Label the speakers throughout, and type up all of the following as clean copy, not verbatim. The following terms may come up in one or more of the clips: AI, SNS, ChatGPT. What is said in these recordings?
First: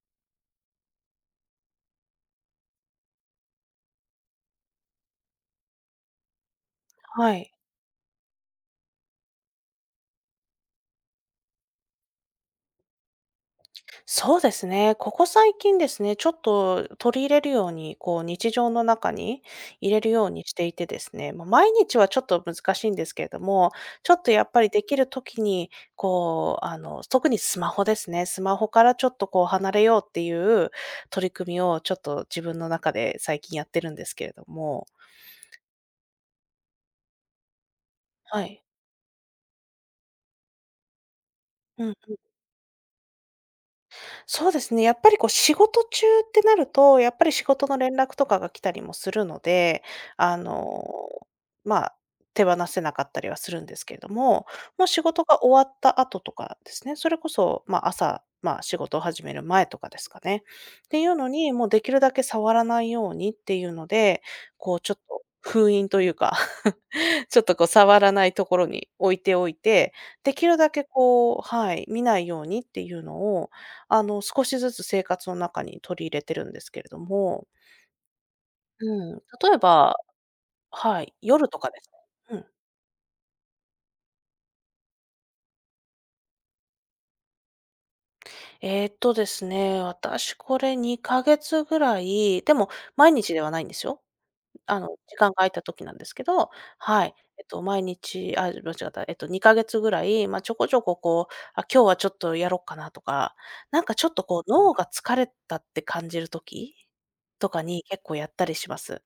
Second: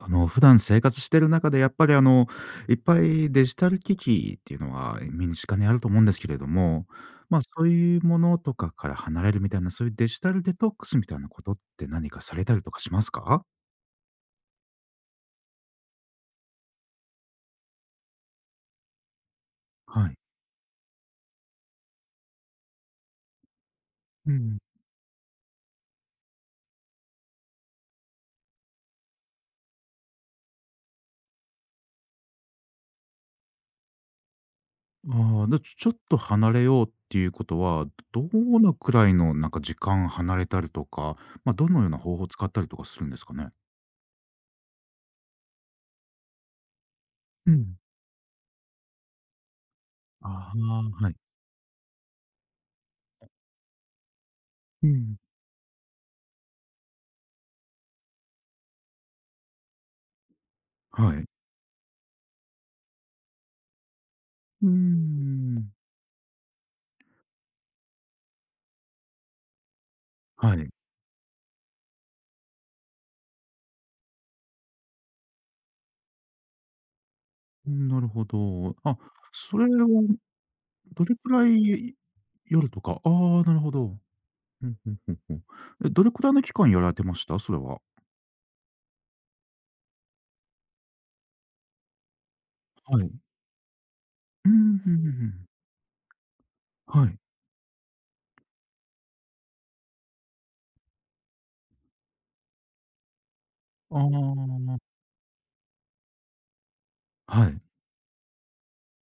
Speaker 1: 普段生活してる中でやっぱりいっぱいデジタル機器っていうのは身近にあると思うんですけれども、
Speaker 2: は
Speaker 1: まあ、
Speaker 2: い。
Speaker 1: そういうものとかから離れるみたいな、そういうデジタルデトックスみたいなことって何かされたりとかしますか？
Speaker 2: そうですね。ここ最近ですね、ちょっと取り入れるように、こう日常の中に入れ
Speaker 1: は
Speaker 2: る
Speaker 1: い。
Speaker 2: ようにしていてですね、まあ、毎日はちょっと難しいんですけれども、ちょっ
Speaker 1: う
Speaker 2: とやっ
Speaker 1: ん。
Speaker 2: ぱりできる時に、こう、特にスマホですね。スマホからちょっとこう離れようっていう取り組みをちょっと自分の中で最近やってるんですけれども。
Speaker 1: ああ、で、ちょっと離れようっていうことは、ど
Speaker 2: はい。
Speaker 1: のくらいのなんか時間離れたりとか、ま、どのよ
Speaker 2: う
Speaker 1: う
Speaker 2: ん。
Speaker 1: な方法を使ったりとかするんですかね？
Speaker 2: そうですね、やっぱりこう仕事中ってなると、やっぱり仕
Speaker 1: う
Speaker 2: 事の
Speaker 1: ん。
Speaker 2: 連絡とかが来たりもするので、あ
Speaker 1: あ
Speaker 2: の、
Speaker 1: あ、はい。
Speaker 2: まあ、手放せなかったりはするんですけれども、も
Speaker 1: う
Speaker 2: う仕
Speaker 1: ん。
Speaker 2: 事が終わった後とかですね、それこそ、まあ、朝、まあ、仕事を始める前とかですかね。ってい
Speaker 1: は
Speaker 2: うの
Speaker 1: い。
Speaker 2: に、もうできるだけ触らないようにっていうので、
Speaker 1: うー
Speaker 2: こうちょっと封
Speaker 1: ん。
Speaker 2: 印というか ちょっとこう触らないところに置いておいて、でき
Speaker 1: は
Speaker 2: る
Speaker 1: い。
Speaker 2: だけこうはい、見ないようにっていうのを、少しずつ生活の中に取り入れてるんですけれども、
Speaker 1: うん、なるほど。あ、
Speaker 2: うん、例
Speaker 1: そ
Speaker 2: え
Speaker 1: れは
Speaker 2: ばは
Speaker 1: どれ
Speaker 2: い、
Speaker 1: くら
Speaker 2: 夜とかです
Speaker 1: い
Speaker 2: ね。うん。
Speaker 1: 夜とかああ、なるほど。うんうんうんうん。え、どれくらいの期間やられてました？それは。
Speaker 2: ですね、私これ2ヶ月ぐらい、でも
Speaker 1: はい。
Speaker 2: 毎日ではないんですよ。
Speaker 1: うん、うんうんう
Speaker 2: 時間が空
Speaker 1: ん。
Speaker 2: いた時なんですけど、は
Speaker 1: は
Speaker 2: い。
Speaker 1: い。
Speaker 2: えっと、毎日、あ、間違った、えっと、2か月ぐらい、まあ、ちょこちょここう、あ、今日はちょっとやろっかなとか、なんか
Speaker 1: あ
Speaker 2: ちょっとこう、脳
Speaker 1: あ、
Speaker 2: が疲れたって感じる時
Speaker 1: は
Speaker 2: と
Speaker 1: い、
Speaker 2: かに結構やったりします。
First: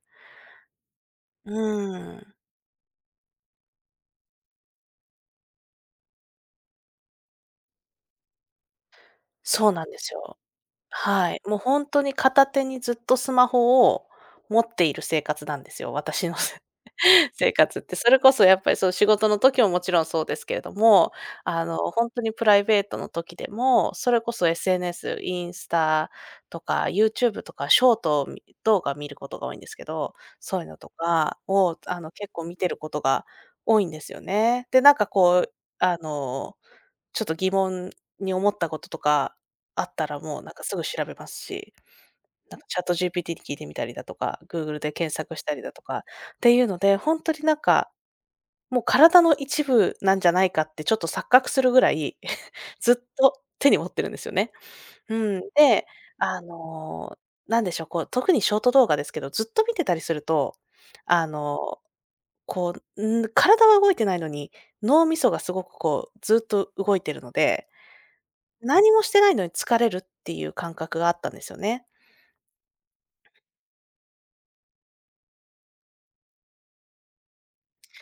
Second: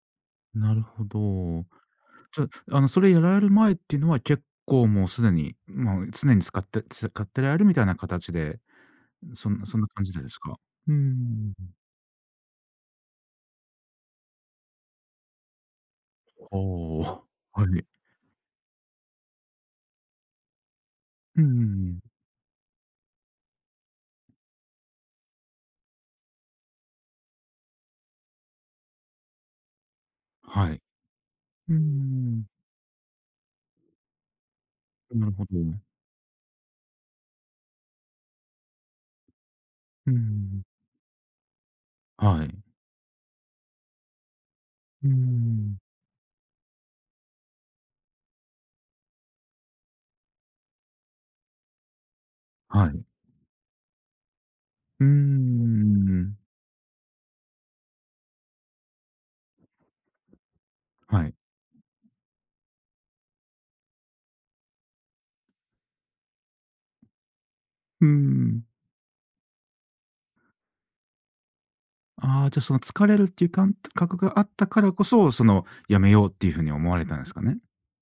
Speaker 1: なるほ
Speaker 2: う
Speaker 1: ど。
Speaker 2: ーん、
Speaker 1: じゃあ、あの、それやられる前っていうのは結構もうすでに、まあ常に使ってられるみたいな形で、
Speaker 2: そう
Speaker 1: そん
Speaker 2: な
Speaker 1: な
Speaker 2: んで
Speaker 1: 感
Speaker 2: す
Speaker 1: じでです
Speaker 2: よ。
Speaker 1: か？う
Speaker 2: はい。
Speaker 1: ん。
Speaker 2: もうほんとに片手にずっとスマホを持っている生活なんですよ、私の
Speaker 1: おお、は
Speaker 2: 生活っ
Speaker 1: い。
Speaker 2: て、それこそやっぱり、そう仕事の時ももちろんそうですけれども、
Speaker 1: うん
Speaker 2: ほんとにプライベートの時でも、それこそ SNS、インスタとか YouTube とかショートをみ動画見ることが多いんですけど、そういう
Speaker 1: は
Speaker 2: の
Speaker 1: い。
Speaker 2: とか
Speaker 1: う
Speaker 2: を、結構
Speaker 1: ん
Speaker 2: 見てることが多いんですよね。で、なんか
Speaker 1: なる
Speaker 2: こ
Speaker 1: ほ
Speaker 2: う、
Speaker 1: ど。
Speaker 2: あの、ちょっと疑問に思ったこととかあった
Speaker 1: う
Speaker 2: ら、もうなん
Speaker 1: ん。
Speaker 2: かすぐ調べますし、
Speaker 1: は
Speaker 2: なん
Speaker 1: い。
Speaker 2: か ChatGPT に聞いてみたりだとか、Google で
Speaker 1: うー
Speaker 2: 検索したりだ
Speaker 1: ん。
Speaker 2: とかっていうので、ほんとになんかもう体の一部なんじゃないかってちょっと錯覚するぐらい
Speaker 1: は
Speaker 2: ずっ
Speaker 1: い。
Speaker 2: と手に持ってるんですよね。
Speaker 1: うー
Speaker 2: うん。で、
Speaker 1: ん。
Speaker 2: あの、なんでしょう、こう、特にショート動画ですけど、ずっと見てたりすると、
Speaker 1: は
Speaker 2: あ
Speaker 1: い。
Speaker 2: の、こう、体は動いてないのに、脳みそがすごくこう、ずっと動いてるので、
Speaker 1: うーん。
Speaker 2: 何もしてないのに疲れるっていう感覚があったんですよね。
Speaker 1: ああ、じゃ、その疲れるっていう感覚があったからこそ、そのやめようっていうふうに思われたんですかね？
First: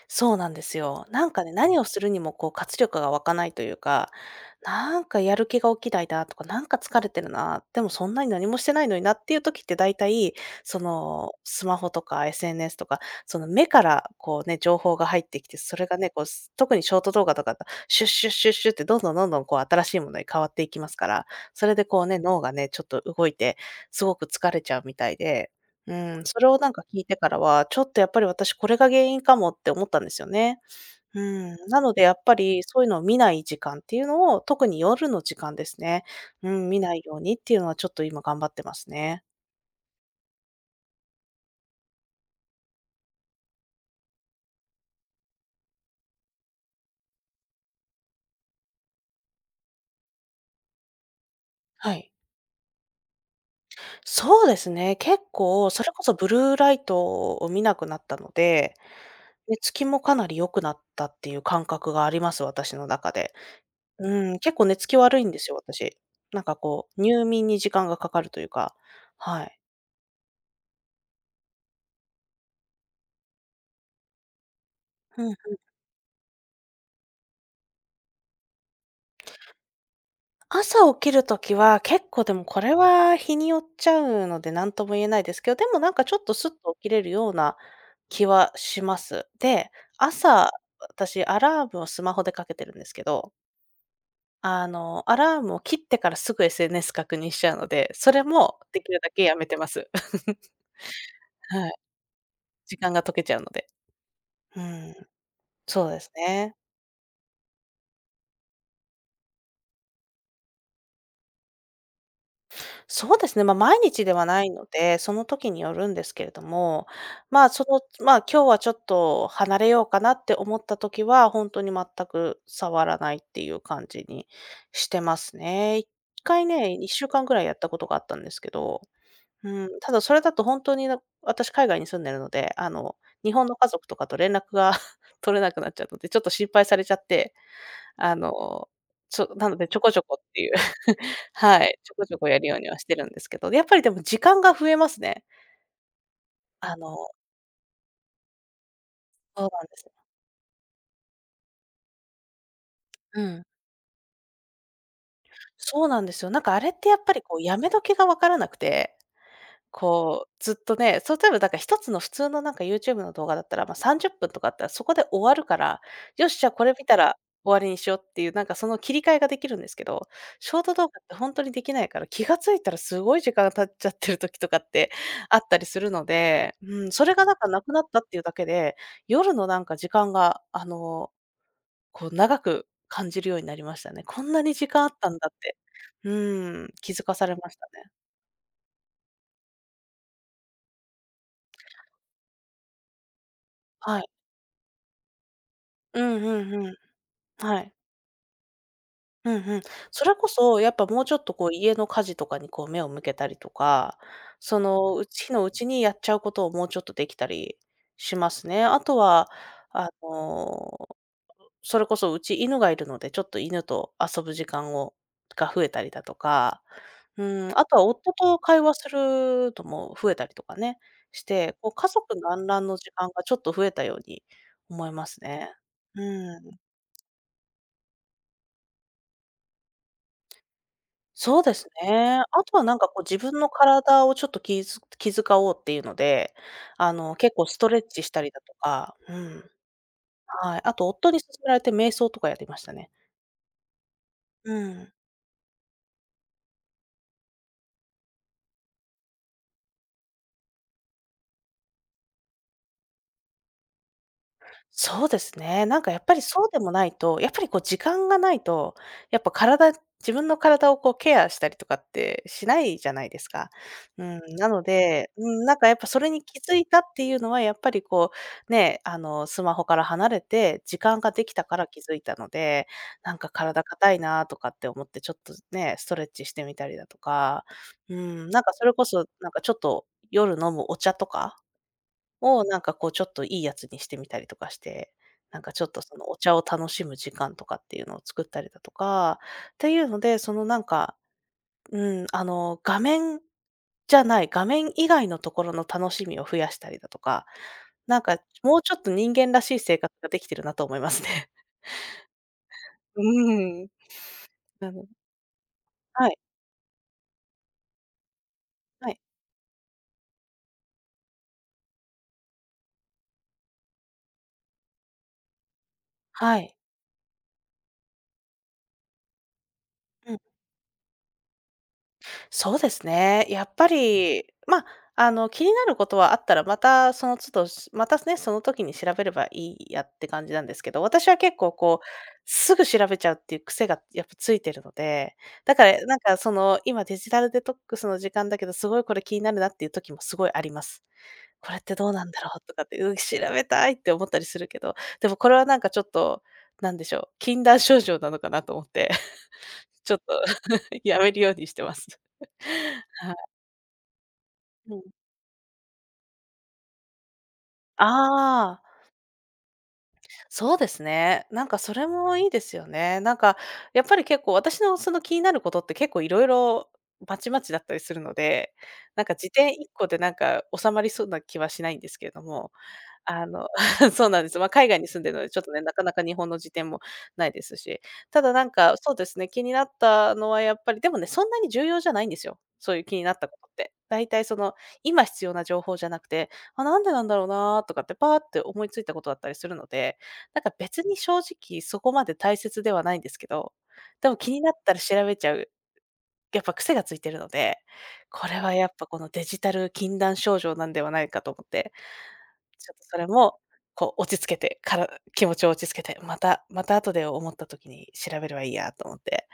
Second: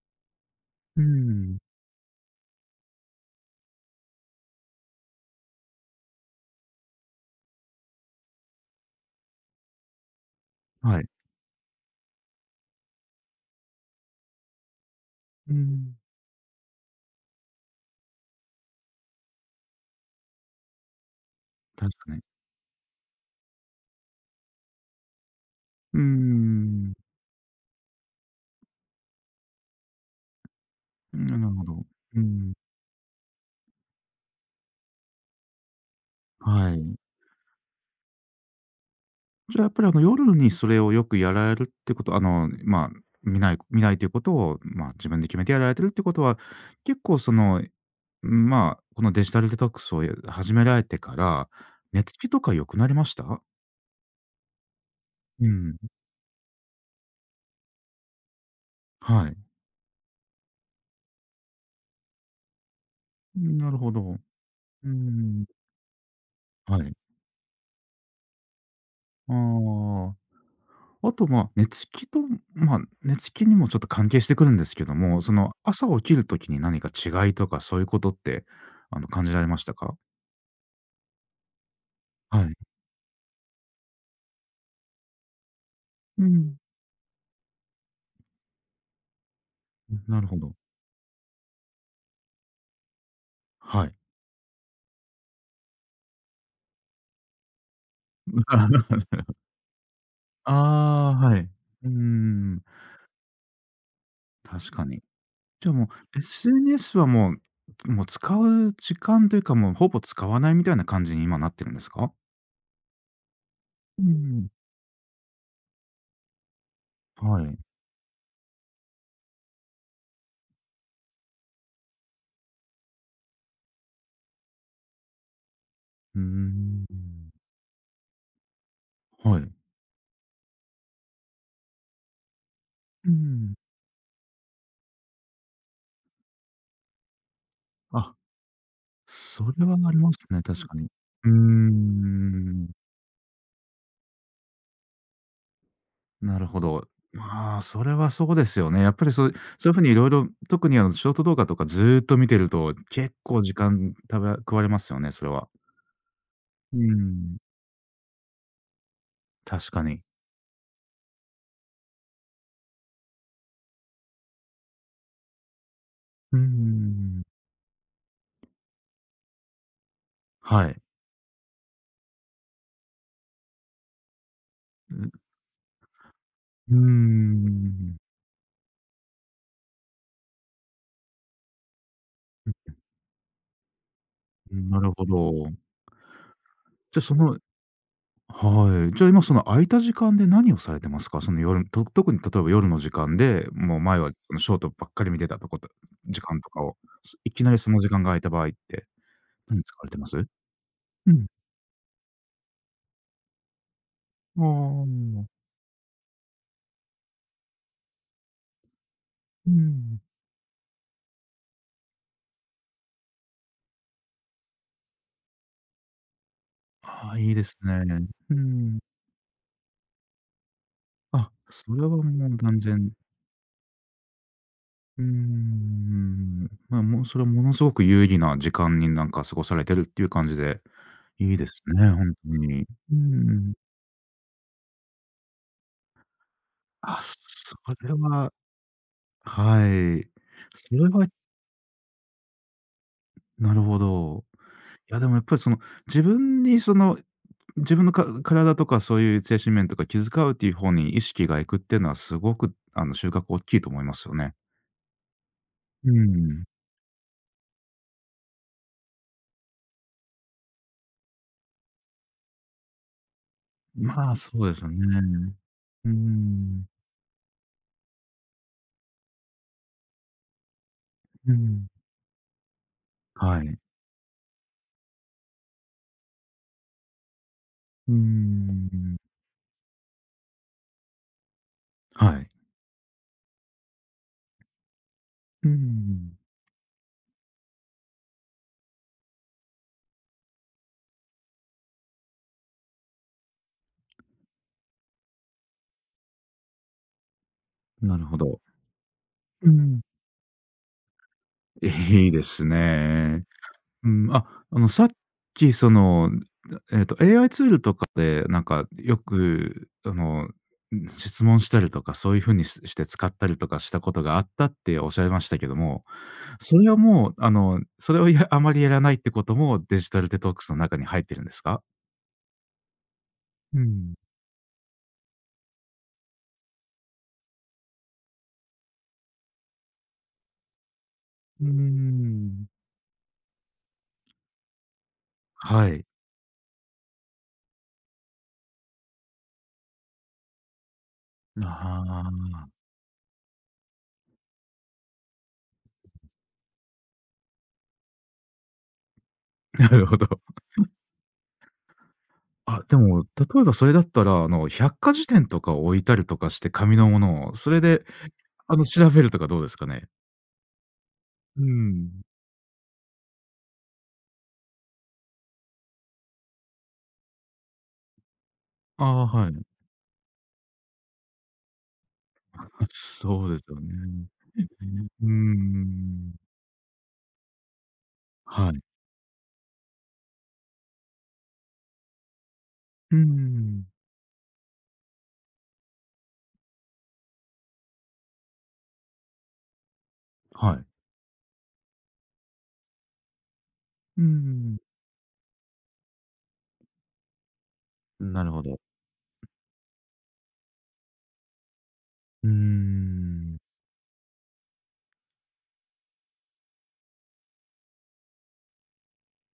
Speaker 2: そうなんです
Speaker 1: うー
Speaker 2: よ。なんかね、
Speaker 1: ん。
Speaker 2: 何をするにもこう活力が湧かないというかなんかやる気が起きないなとか、なんか疲れてるな、でもそんなに何もしてないのになっていう時って大体、そ
Speaker 1: はい。
Speaker 2: の、スマホとか SNS とか、その目からこうね、情報が入ってき
Speaker 1: うー
Speaker 2: て、それ
Speaker 1: ん。
Speaker 2: がね、こう、特にショート動画とかだと、シュッシュッシュッシュッってどんどんどんどんこう新しいものに変わっていきますから、それで
Speaker 1: 確
Speaker 2: こう
Speaker 1: か
Speaker 2: ね、
Speaker 1: に。
Speaker 2: 脳がね、ちょっと動いて、すごく疲れちゃうみたいで、う
Speaker 1: うー
Speaker 2: ん、それをなんか
Speaker 1: ん。
Speaker 2: 聞いてからは、ちょっとやっぱり私これが原因かもって思ったんですよね。う
Speaker 1: なる
Speaker 2: ん、
Speaker 1: ほ
Speaker 2: な
Speaker 1: ど。
Speaker 2: のでや
Speaker 1: う
Speaker 2: っぱ
Speaker 1: ん。
Speaker 2: りそういうのを見ない時間っていうのを、特に夜の時間ですね。うん、
Speaker 1: は
Speaker 2: 見な
Speaker 1: い。
Speaker 2: いようにっていうのはちょっと今頑張ってますね。
Speaker 1: じゃあ、やっぱりあの夜にそれをよくやられるってこと、あの、まあ、見ないということを、まあ、自分で決めてやられてるってことは、結構そのまあ、このデジタルデトックスを始められてから、
Speaker 2: は
Speaker 1: 寝
Speaker 2: い。
Speaker 1: つきとか良くなりました？
Speaker 2: そうですね、結
Speaker 1: う
Speaker 2: 構
Speaker 1: ん、
Speaker 2: それこそブルーライトを見なくなったので、
Speaker 1: はい。
Speaker 2: 寝つきもかなり良くなったっていう感覚があります、私の中で。
Speaker 1: なるほど。う
Speaker 2: うん、結構寝つ
Speaker 1: ー
Speaker 2: き悪いんで
Speaker 1: ん、
Speaker 2: すよ、私。なんか
Speaker 1: は
Speaker 2: こ
Speaker 1: い。
Speaker 2: う、入眠に時間がかかるというか、
Speaker 1: あ
Speaker 2: はい。
Speaker 1: あ、あと、まあ、寝つきとまあ、寝つきにもちょっと関係してくるんですけども、その、朝起きる時に何か違いとかそういうことって、あの、感じられましたか？
Speaker 2: 朝起きるときは、結構で
Speaker 1: は
Speaker 2: も
Speaker 1: い。
Speaker 2: これは日によっちゃうので、何とも言えないですけど、でもなんかちょ
Speaker 1: う
Speaker 2: っとスッ
Speaker 1: ん、
Speaker 2: と起きれるような気はします。で、
Speaker 1: なるほ
Speaker 2: 朝、
Speaker 1: ど。
Speaker 2: 私アラームをスマホでかけてるんですけど、
Speaker 1: はい。
Speaker 2: アラームを切ってからすぐ SNS 確認しちゃうので、それもできる だけやめてます。
Speaker 1: ああ、はい。
Speaker 2: はい。
Speaker 1: うーん、
Speaker 2: 時間が溶けちゃうので。う
Speaker 1: 確か
Speaker 2: ん、
Speaker 1: に。じゃあ
Speaker 2: そ
Speaker 1: も
Speaker 2: うです
Speaker 1: う、
Speaker 2: ね。
Speaker 1: SNS はもう使う時間というか、もうほぼ使わないみたいな感じに今なってるんですか？
Speaker 2: そうですね、まあ、毎
Speaker 1: う
Speaker 2: 日ではな
Speaker 1: ん。
Speaker 2: いので、その時によるんですけれども、
Speaker 1: は
Speaker 2: まあ、
Speaker 1: い。
Speaker 2: その、まあ、今日はちょっと離れようかなって思った時は、本当に全く触らないっていう感じにしてますね。1
Speaker 1: うー
Speaker 2: 回ね、2週間ぐ
Speaker 1: ん。
Speaker 2: らいやったことがあったんですけど、
Speaker 1: はい。
Speaker 2: うん、ただそれだと本当に、私海外に住んでるので、
Speaker 1: う
Speaker 2: 日本
Speaker 1: ん。
Speaker 2: の家族とかと連絡が 取れなくなっちゃうので、ちょっと心配されちゃって、
Speaker 1: あ、
Speaker 2: あの、な
Speaker 1: そ
Speaker 2: の
Speaker 1: れ
Speaker 2: で
Speaker 1: は
Speaker 2: ちょ
Speaker 1: あ
Speaker 2: こ
Speaker 1: り
Speaker 2: ちょ
Speaker 1: ま
Speaker 2: こっ
Speaker 1: す
Speaker 2: て
Speaker 1: ね、
Speaker 2: いう。
Speaker 1: 確かに。うー
Speaker 2: はい、ちょこちょこやるように
Speaker 1: ん。
Speaker 2: はしてるんですけど、やっぱりでも時間が増えますね。
Speaker 1: なるほ
Speaker 2: あ
Speaker 1: ど。
Speaker 2: の
Speaker 1: まあ、それはそうですよね。やっぱり
Speaker 2: そうなん
Speaker 1: そういう
Speaker 2: で
Speaker 1: 風
Speaker 2: す
Speaker 1: に
Speaker 2: よ。
Speaker 1: 色々、特にあのショート動画とかずっと見てると、結
Speaker 2: う
Speaker 1: 構
Speaker 2: ん。
Speaker 1: 時間食われますよね、それは。
Speaker 2: そうなんですよ。なんかあれっ
Speaker 1: うー
Speaker 2: てやっぱり
Speaker 1: ん、
Speaker 2: こうやめ時がわからなくて
Speaker 1: 確かに。
Speaker 2: こう、ずっとね、そう、例えばだから一つの普通のなんか YouTube の動画だったら、ま、30分とかあったらそこで終わるから、よ
Speaker 1: う
Speaker 2: し、
Speaker 1: ー
Speaker 2: じゃあこれ見たら
Speaker 1: ん。
Speaker 2: 終わりにしようっていう、なんかその切り替えができるんですけど、ショー
Speaker 1: は
Speaker 2: ト
Speaker 1: い。
Speaker 2: 動画ってほんとにできないから、気が付いたらすごい時間が経っちゃってる時とかってあったりするので、
Speaker 1: うー
Speaker 2: うん、それがなんかなくなっ
Speaker 1: ん、
Speaker 2: たっていうだけで、夜のなんか時間が、こう長く感じるようになりましたね。こんなに時
Speaker 1: な
Speaker 2: 間あ
Speaker 1: る
Speaker 2: っ
Speaker 1: ほ
Speaker 2: たんだっ
Speaker 1: ど。
Speaker 2: て、うん、気
Speaker 1: じゃ、
Speaker 2: づ
Speaker 1: そ
Speaker 2: かさ
Speaker 1: の
Speaker 2: れましたね。
Speaker 1: はい。じゃあ、今その空いた時間で何をされてますか？その特に例えば夜の時間で、もう前
Speaker 2: はい。
Speaker 1: はショートばっかり見てたとこと
Speaker 2: う
Speaker 1: 時
Speaker 2: ん
Speaker 1: 間
Speaker 2: う
Speaker 1: とか
Speaker 2: んう
Speaker 1: を、いき
Speaker 2: ん。
Speaker 1: なり
Speaker 2: は
Speaker 1: そ
Speaker 2: い。
Speaker 1: の時間が空いた場合って、
Speaker 2: うんう
Speaker 1: 何
Speaker 2: ん。
Speaker 1: 使われて
Speaker 2: そ
Speaker 1: ま
Speaker 2: れ
Speaker 1: す？
Speaker 2: こ
Speaker 1: う
Speaker 2: そ、やっぱもうちょっ
Speaker 1: ん。
Speaker 2: とこう家の家事とかにこう目を向けたりとか、そ
Speaker 1: ああ、
Speaker 2: の、うちのうちにやっちゃうことをもうちょっとできたりしますね。あとは、
Speaker 1: う
Speaker 2: あ
Speaker 1: ん。
Speaker 2: の、それこそうち犬がいるので、ちょっと犬と遊ぶ時間をが増えたりだとか、
Speaker 1: ああ、
Speaker 2: う
Speaker 1: いいで
Speaker 2: ん、
Speaker 1: す
Speaker 2: あとは
Speaker 1: ね。
Speaker 2: 夫
Speaker 1: う
Speaker 2: と会話
Speaker 1: ん。
Speaker 2: するのも増えたりとかね、し
Speaker 1: あ、
Speaker 2: て、こ
Speaker 1: そ
Speaker 2: う
Speaker 1: れ
Speaker 2: 家
Speaker 1: は
Speaker 2: 族の
Speaker 1: もう
Speaker 2: 団
Speaker 1: 断
Speaker 2: らんの
Speaker 1: 然
Speaker 2: 時間がちょっと増えたように思い
Speaker 1: うー
Speaker 2: ますね。う
Speaker 1: ん。
Speaker 2: ん。
Speaker 1: まあ、もうそれはものすごく有意義な時間になんか過ごされてるっていう感じでいい
Speaker 2: そう
Speaker 1: で
Speaker 2: で
Speaker 1: す
Speaker 2: す
Speaker 1: ね、ほんと
Speaker 2: ね。あとは
Speaker 1: に。
Speaker 2: なんか
Speaker 1: う
Speaker 2: こう自分の
Speaker 1: ん
Speaker 2: 体をちょっと気遣おうっていうので、
Speaker 1: あ、
Speaker 2: 結構
Speaker 1: そ
Speaker 2: ストレッ
Speaker 1: れ
Speaker 2: チしたり
Speaker 1: は
Speaker 2: だとか、うん、
Speaker 1: はい。
Speaker 2: はい。あ
Speaker 1: そ
Speaker 2: と
Speaker 1: れは
Speaker 2: 夫に勧められて瞑想とかやりましたね。
Speaker 1: なるほど。
Speaker 2: うん。
Speaker 1: いや、でもやっぱりその、自分にその、自分の体とかそういう精神面とか気遣うっていう方に意識がいくっていうのはすごく、あの、収穫大きいと思いますよね。
Speaker 2: そうですね。なん
Speaker 1: う
Speaker 2: かやっぱり
Speaker 1: ん。
Speaker 2: そうでもないと、やっぱりこう時間がないと、やっぱ体自分の体をこうケアしたりとかってしないじゃないですか。う
Speaker 1: まあ、
Speaker 2: ん、
Speaker 1: そう
Speaker 2: な
Speaker 1: です
Speaker 2: の
Speaker 1: よ
Speaker 2: で、う
Speaker 1: ね。
Speaker 2: ん、なんかやっぱ
Speaker 1: うー
Speaker 2: それに気づ
Speaker 1: ん。
Speaker 2: いたっていうのは、やっぱりこう、ね、スマホから離れて、時間がで
Speaker 1: う
Speaker 2: きたから
Speaker 1: ん。
Speaker 2: 気づいたので、なんか
Speaker 1: はい。
Speaker 2: 体硬いなとかって思って、ちょっとね、ストレッチしてみたりだとか、
Speaker 1: うー
Speaker 2: うん、なんかそれこ
Speaker 1: ん。
Speaker 2: そ、なんかちょっと夜飲むお茶とか
Speaker 1: はい。
Speaker 2: を、なんかこうちょっといいやつにしてみたりとかして、なん
Speaker 1: うー
Speaker 2: かちょっとその
Speaker 1: ん。
Speaker 2: お茶を楽しむ時間とかっていうのを作ったりだとか、っていうので、そのなんか、うん、画面じゃない、画面以外のところの楽しみを増やしたりだとか、
Speaker 1: な
Speaker 2: なん
Speaker 1: るほ
Speaker 2: か
Speaker 1: ど。
Speaker 2: もうちょっと人間ら
Speaker 1: う
Speaker 2: しい生
Speaker 1: ん。
Speaker 2: 活ができてるなと思いますね。
Speaker 1: いいですね。ええ
Speaker 2: うん。
Speaker 1: うん、あ、あの、
Speaker 2: な
Speaker 1: さ
Speaker 2: の
Speaker 1: っきそ
Speaker 2: は
Speaker 1: の、
Speaker 2: い、
Speaker 1: えっと、AI ツールとかで、なんか
Speaker 2: は
Speaker 1: よ
Speaker 2: い、
Speaker 1: く、あの、質問したりとか、そういう風にして使ったりとかしたことがあったっておっしゃいましたけども、
Speaker 2: はい。
Speaker 1: それはもう、あの、それをあまりやらないってことも、デジタル
Speaker 2: う
Speaker 1: デ
Speaker 2: ん。
Speaker 1: トックスの中に入ってるんですか？
Speaker 2: そうですね。やっ
Speaker 1: う
Speaker 2: ぱ
Speaker 1: ん。
Speaker 2: り、まあ、気になることはあったら、またその都度、またね、その時に調べればいいやって感じなんですけど、私は結
Speaker 1: うー
Speaker 2: 構こう、
Speaker 1: ん。
Speaker 2: すぐ調べちゃうっていう癖がやっぱついてるので、だか
Speaker 1: はい。
Speaker 2: らなんかその、今デジタルデトックスの時間だけど、すごいこれ気になるなっていう時もすごいあります。これってどう
Speaker 1: あ
Speaker 2: なんだろう
Speaker 1: あ、
Speaker 2: とかって、うん、調べたいって思ったりするけど、でもこれはなんかちょっと、なんでしょう、禁断症状なのかなと思って。
Speaker 1: なる
Speaker 2: ちょ
Speaker 1: ほ
Speaker 2: っ
Speaker 1: ど。
Speaker 2: と やめるようにしてます。
Speaker 1: あ、で も、
Speaker 2: はい。
Speaker 1: 例えばそれだったら、あの、
Speaker 2: う
Speaker 1: 百
Speaker 2: ん。
Speaker 1: 科事典とかを置いたりとかして、紙のものを、それで、あ
Speaker 2: ああ、
Speaker 1: の、調べるとかどうですかね？
Speaker 2: そうですね。
Speaker 1: う
Speaker 2: なんかそれ
Speaker 1: ん。
Speaker 2: もいいですよね。なんか、やっぱり結構私のその気になることって結構いろいろまちまちだったりするので、
Speaker 1: あ
Speaker 2: なん
Speaker 1: あ、
Speaker 2: か
Speaker 1: は
Speaker 2: 辞
Speaker 1: い。
Speaker 2: 典1個でなんか収まりそうな気はしないんですけれども、
Speaker 1: そ
Speaker 2: あ
Speaker 1: うです
Speaker 2: の、
Speaker 1: よね。
Speaker 2: そうなんです。まあ、海外に住ん
Speaker 1: う
Speaker 2: でるので、ちょっとね、なかなか
Speaker 1: ん。
Speaker 2: 日本の辞典もないですし、ただな
Speaker 1: は
Speaker 2: ん
Speaker 1: い。
Speaker 2: か、そうですね、気になったのはやっぱり、でもね、そんなに重要じゃないんですよ。そういう気
Speaker 1: う
Speaker 2: になったことっ
Speaker 1: ん。
Speaker 2: て。だいたいその、今必要な情報じゃなくて、あ、なんでなんだろうなーとかってパーって思いついたことだったりするので、なんか
Speaker 1: はい。
Speaker 2: 別に正直そこまで大切ではないんですけど、
Speaker 1: う
Speaker 2: でも気になっ
Speaker 1: ん。
Speaker 2: たら調べちゃう、やっぱ癖がついてるので、
Speaker 1: な
Speaker 2: こ
Speaker 1: る
Speaker 2: れ
Speaker 1: ほ
Speaker 2: は
Speaker 1: ど。
Speaker 2: やっぱこのデジタル禁断症状なんではないかと思って、
Speaker 1: う
Speaker 2: ちょっとそれ
Speaker 1: ん、
Speaker 2: も、こう落ち着けて、から気持ちを落ち着けて、また後で思った時に調べればいいやと思って、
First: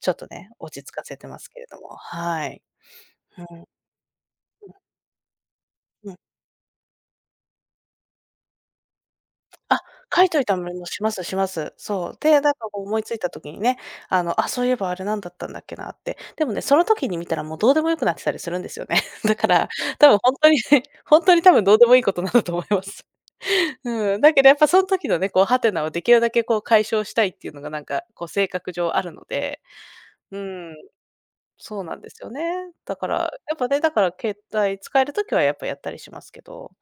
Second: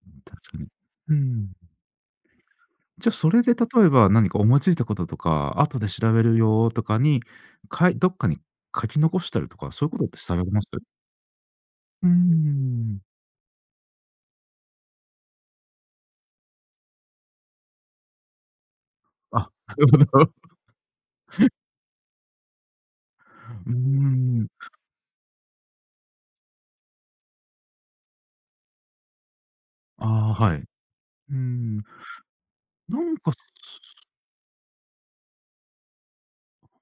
Speaker 2: ちょっとね、
Speaker 1: 確かに。
Speaker 2: 落ち着か
Speaker 1: う
Speaker 2: せてます
Speaker 1: ん。
Speaker 2: けれども、はい。
Speaker 1: じゃあ、それ
Speaker 2: う
Speaker 1: で
Speaker 2: ん、う
Speaker 1: 例
Speaker 2: ん。
Speaker 1: えば何か思いついたこととか、後で調べるよとかに、どっかに書き残したりとか、
Speaker 2: あ、
Speaker 1: そういうことって
Speaker 2: 書い
Speaker 1: さ
Speaker 2: と
Speaker 1: れ
Speaker 2: い
Speaker 1: て
Speaker 2: た
Speaker 1: ま
Speaker 2: も
Speaker 1: す？
Speaker 2: のもします。
Speaker 1: うー
Speaker 2: そう。で、なんかこう思
Speaker 1: ん。
Speaker 2: いついた時にね、あ、そういえばあれなんだったんだっけなって。でもね、その時に見たらもうどうでもよくなってたりするんですよね。だ
Speaker 1: あ、
Speaker 2: から、
Speaker 1: なる
Speaker 2: 多
Speaker 1: ほ
Speaker 2: 分
Speaker 1: ど。
Speaker 2: 本当に 本当に多分どうでもいいことなんだと思います。
Speaker 1: うー
Speaker 2: うん、だけど
Speaker 1: ん。
Speaker 2: やっぱその時のね、こうハテナをできるだけこう解消したいっていうのがなんかこう性格上あるので、
Speaker 1: あ
Speaker 2: う
Speaker 1: あ、はい。う
Speaker 2: ん、
Speaker 1: ー
Speaker 2: そ
Speaker 1: ん。
Speaker 2: うなんですよね。だ
Speaker 1: な
Speaker 2: か
Speaker 1: ん
Speaker 2: ら、
Speaker 1: か
Speaker 2: やっぱね、だから携帯使える時はやっぱやったりしますけど。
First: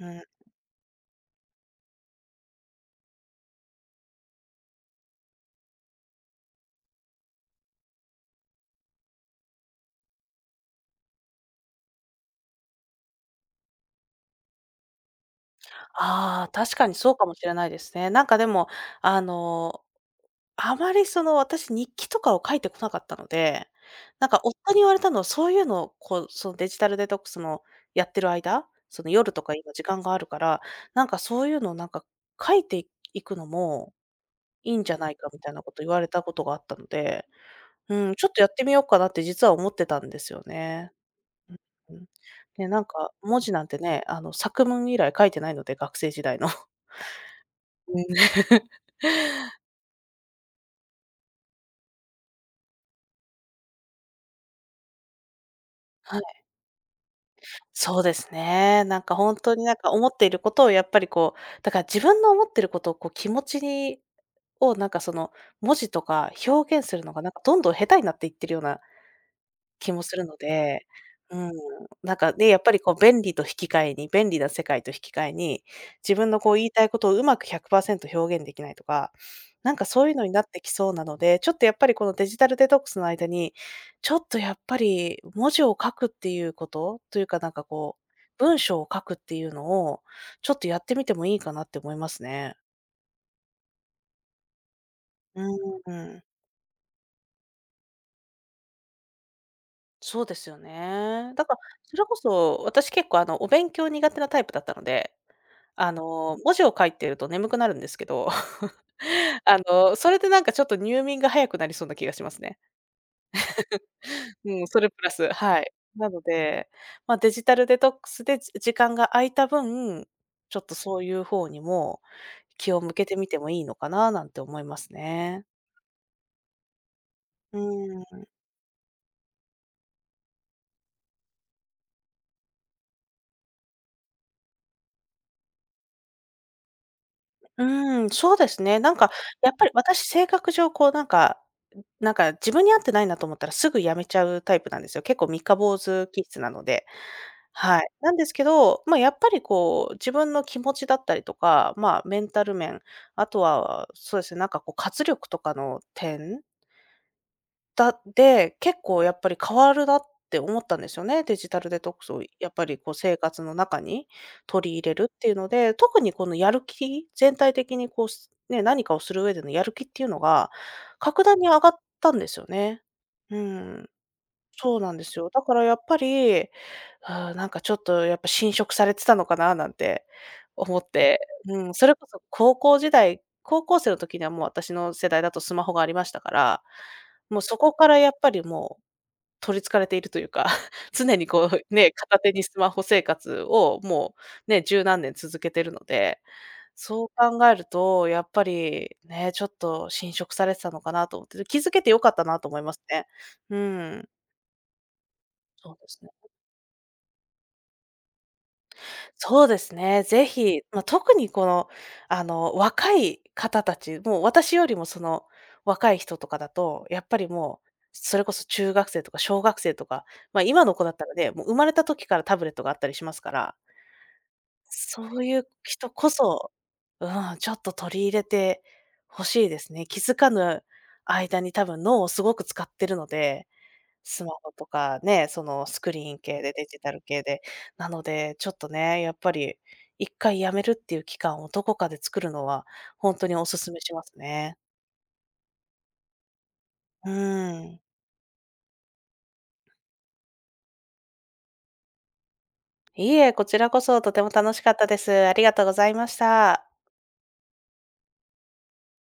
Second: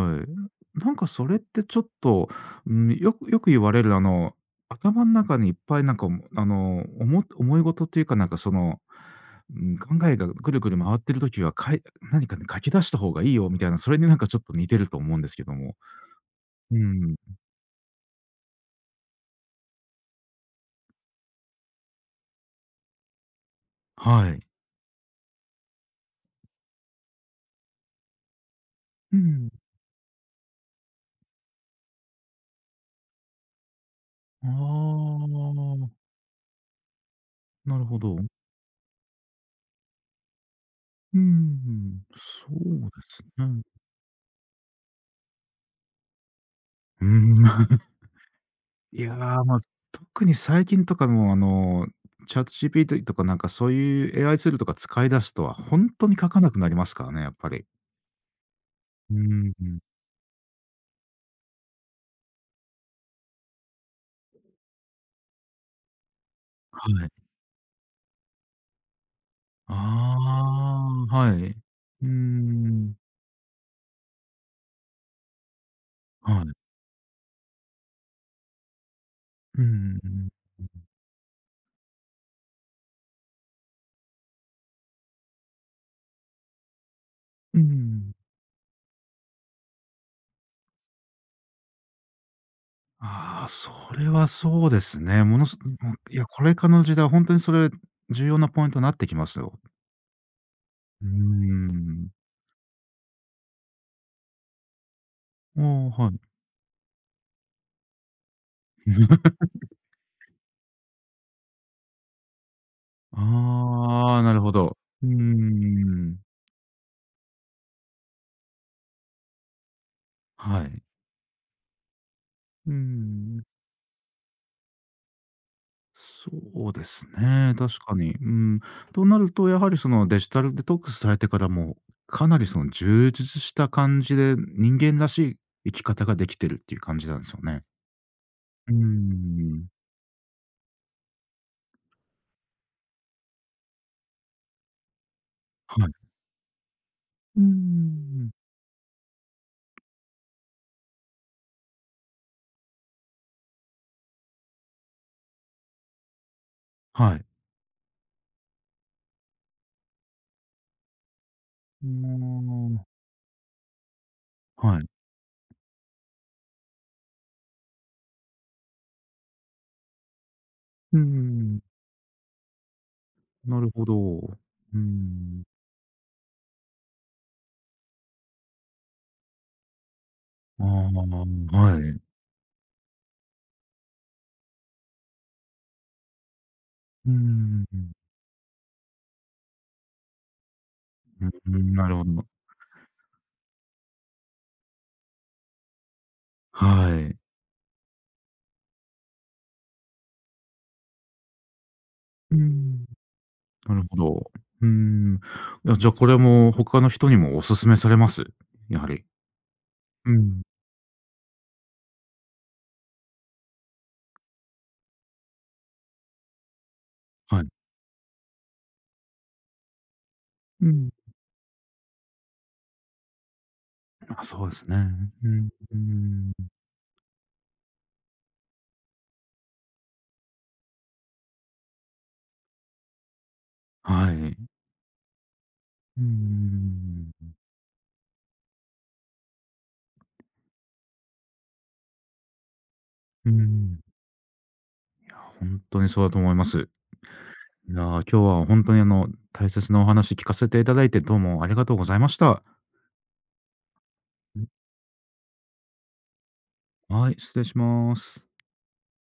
Speaker 2: うん。
Speaker 1: い。なんかそれってちょっと、うん、よくよく言われるあの、頭の中にいっぱいなんか、あの、思い事っていうかなんかその、うん、考えがぐるぐる回ってる時は、何かね、書き出した方がいいよみたいな、それになんかちょっと似てると思うんですけども。
Speaker 2: ああ、確
Speaker 1: う
Speaker 2: かにそ
Speaker 1: ん。
Speaker 2: うかもしれないですね。なんかでも、あの、あまりその、私日記とかを書いてこなかったので、
Speaker 1: は
Speaker 2: なんか
Speaker 1: い。
Speaker 2: 夫に言われたのは、そういうのをこう、そのデジタルデトックスのやってる間、その
Speaker 1: う
Speaker 2: 夜と
Speaker 1: ん。
Speaker 2: か今時間があるから、なんかそういうのをなんか書いていくのも
Speaker 1: あ
Speaker 2: いいんじゃないかみたいなこと
Speaker 1: あ、
Speaker 2: 言われたことがあったので、
Speaker 1: なるほ
Speaker 2: うん、
Speaker 1: ど。
Speaker 2: ちょっとやってみようかなって実は思ってたんですよね。
Speaker 1: う
Speaker 2: うんう
Speaker 1: ん、
Speaker 2: ん。
Speaker 1: そ
Speaker 2: ね、なん
Speaker 1: うで
Speaker 2: か
Speaker 1: す
Speaker 2: 文字
Speaker 1: ね。
Speaker 2: なんてね、あの作文以来書いてないので、学生時代の。
Speaker 1: うん。
Speaker 2: うん。
Speaker 1: いやー、まあ、特に最近とかも、あの、ChatGPT とかなんかそういう AI ツールとか使い出すとは、本当に
Speaker 2: はい、
Speaker 1: 書かなくなりますからね、やっぱり。
Speaker 2: そうですね。なん
Speaker 1: う
Speaker 2: か本当になん
Speaker 1: ん、
Speaker 2: か思っていることをやっぱりこう、だから自分の思っていることをこう気持ちにをなんかその文字とか表現
Speaker 1: は
Speaker 2: する
Speaker 1: い。
Speaker 2: のがなんかどんどん下手になっていってるような気もするので、
Speaker 1: ああ、は
Speaker 2: うん、
Speaker 1: い。う
Speaker 2: なんかで、やっぱり
Speaker 1: ん。
Speaker 2: こう便利な世界と引き換えに、自
Speaker 1: は
Speaker 2: 分の
Speaker 1: い。
Speaker 2: こう言いたいことをうまく100%表現できないとか、
Speaker 1: う
Speaker 2: なんか
Speaker 1: ん
Speaker 2: そ
Speaker 1: う
Speaker 2: ういうのに
Speaker 1: ん
Speaker 2: なってきそうなので、ちょっとやっぱりこのデジタルデトックスの間に、ちょっとやっぱり文字を書くっていうことというか、なんかこう、文章を書くっていうのを、ちょっとやってみてもいいかなって思いますね。
Speaker 1: ああ、それはそうですね。ものす
Speaker 2: う
Speaker 1: もう、い
Speaker 2: ん。
Speaker 1: や、これからの時代は当にそれ、重要なポイントになってきますよ。
Speaker 2: そうですよ
Speaker 1: うー
Speaker 2: ね。だから、それ
Speaker 1: ん。
Speaker 2: こそ私結構あのお勉強苦手なタイプだったので、
Speaker 1: おーはい。
Speaker 2: 文字を書いてると眠くなるんですけど、それでなんかちょっと入眠が早くなりそうな気がしますね。
Speaker 1: ああ、なるほ
Speaker 2: うん、
Speaker 1: ど。
Speaker 2: それプ
Speaker 1: う
Speaker 2: ラ
Speaker 1: ー
Speaker 2: ス、はい。な
Speaker 1: ん。
Speaker 2: ので、まあ、デジタルデトックスで時間が空いた分、ちょ
Speaker 1: は
Speaker 2: っと
Speaker 1: い。
Speaker 2: そういう方にも
Speaker 1: う
Speaker 2: 気
Speaker 1: ー
Speaker 2: を向けてみて
Speaker 1: ん。
Speaker 2: もいいのかななんて思いますね。
Speaker 1: そうですね、
Speaker 2: う
Speaker 1: 確かに。
Speaker 2: ん。
Speaker 1: うん。となると、やはりそのデジタルデトックスされてからも、かなりその充実した感じで、人間らしい生き方ができてるっていう感じなんですよね。
Speaker 2: うん、そうです
Speaker 1: うー
Speaker 2: ね。なんかやっぱ
Speaker 1: ん。
Speaker 2: り私性格上こうなんか自分に合ってないなと思ったらすぐ辞めちゃうタイプなんですよ。結構三日坊
Speaker 1: はい。
Speaker 2: 主気質なので。
Speaker 1: うー
Speaker 2: はい。なんで
Speaker 1: ん。
Speaker 2: すけど、まあ、やっぱりこう、自分の気持ちだったりとか、まあ、メンタル面、あとは、そうですね、なんかこう活力とかの点
Speaker 1: はい。
Speaker 2: たで、結構やっぱり変わるなって思ったんですよね。デジタルデトックスをやっ
Speaker 1: あ
Speaker 2: ぱりこう生活の中に
Speaker 1: あ、
Speaker 2: 取り
Speaker 1: は
Speaker 2: 入れ
Speaker 1: い。
Speaker 2: るっていうので、特にこのやる気、全体的にこう、何かをする上でのやる気っていうのが
Speaker 1: う。うー
Speaker 2: 格段に上
Speaker 1: ん。
Speaker 2: がったんですよね。う
Speaker 1: なるほ
Speaker 2: ん。
Speaker 1: ど。うー
Speaker 2: そうなんですよ。だ
Speaker 1: ん。
Speaker 2: からやっぱり、なんかちょっとやっぱ侵食されてたのかななんて
Speaker 1: あ
Speaker 2: 思って、
Speaker 1: あ、
Speaker 2: うん、そ
Speaker 1: は
Speaker 2: れ
Speaker 1: い。
Speaker 2: こそ高校生の時にはもう私の世代だとスマホがありましたから、
Speaker 1: うー
Speaker 2: もうそこから
Speaker 1: ん。
Speaker 2: やっぱりもう取り憑かれているというか、常
Speaker 1: う
Speaker 2: にこ
Speaker 1: ーん、
Speaker 2: う
Speaker 1: な
Speaker 2: ね、
Speaker 1: るほ
Speaker 2: 片
Speaker 1: ど。
Speaker 2: 手にスマホ生活をもうね、十何年続けてるので、
Speaker 1: は
Speaker 2: そう
Speaker 1: い。
Speaker 2: 考えるとやっぱりね、ちょっと侵食されてたのかなと思って、気づけて良かった
Speaker 1: うー
Speaker 2: なと思います
Speaker 1: ん。
Speaker 2: ね。う
Speaker 1: なるほ
Speaker 2: ん、
Speaker 1: ど。うーん。い
Speaker 2: そ
Speaker 1: や、
Speaker 2: う
Speaker 1: じ
Speaker 2: で
Speaker 1: ゃあ、
Speaker 2: す
Speaker 1: こ
Speaker 2: ね。
Speaker 1: れも他の人にもお勧めされます？やはり。
Speaker 2: そうですね、
Speaker 1: う
Speaker 2: ぜ
Speaker 1: ん。
Speaker 2: ひ、まあ、特にこの、若い方たち、もう私よりもその若い人とかだと、やっぱり
Speaker 1: はい。
Speaker 2: もう、それこそ中学生とか小学生とか、ま、今
Speaker 1: う
Speaker 2: の子
Speaker 1: ん、
Speaker 2: だったらね、もう生まれた時からタブレットがあったりしますから、
Speaker 1: あ、そうですね。
Speaker 2: そう
Speaker 1: う
Speaker 2: い
Speaker 1: ん、
Speaker 2: う
Speaker 1: うー
Speaker 2: 人こ
Speaker 1: ん。
Speaker 2: そ、うん、ちょっと取り入れてほしいですね。気づかぬ間に多分脳をすごく使ってるので、
Speaker 1: は
Speaker 2: スマ
Speaker 1: い。
Speaker 2: ホとかね、そのスク
Speaker 1: うー
Speaker 2: リーン系でデジタル系
Speaker 1: ん。
Speaker 2: で。なので、ちょっとね、やっぱり一回やめるっていう期間をどこかで作るのは、ほんと
Speaker 1: うー
Speaker 2: にお勧
Speaker 1: ん。
Speaker 2: めしますね。
Speaker 1: ほんとにそうだと思います。いや、
Speaker 2: うーん。
Speaker 1: 今日はほんとに、あの、大切なお話聞かせていただいて、どうもありがとうございました。
Speaker 2: いいえ、こちらこそとても楽しかったです。ありがとうございました。
Speaker 1: はい、失礼します。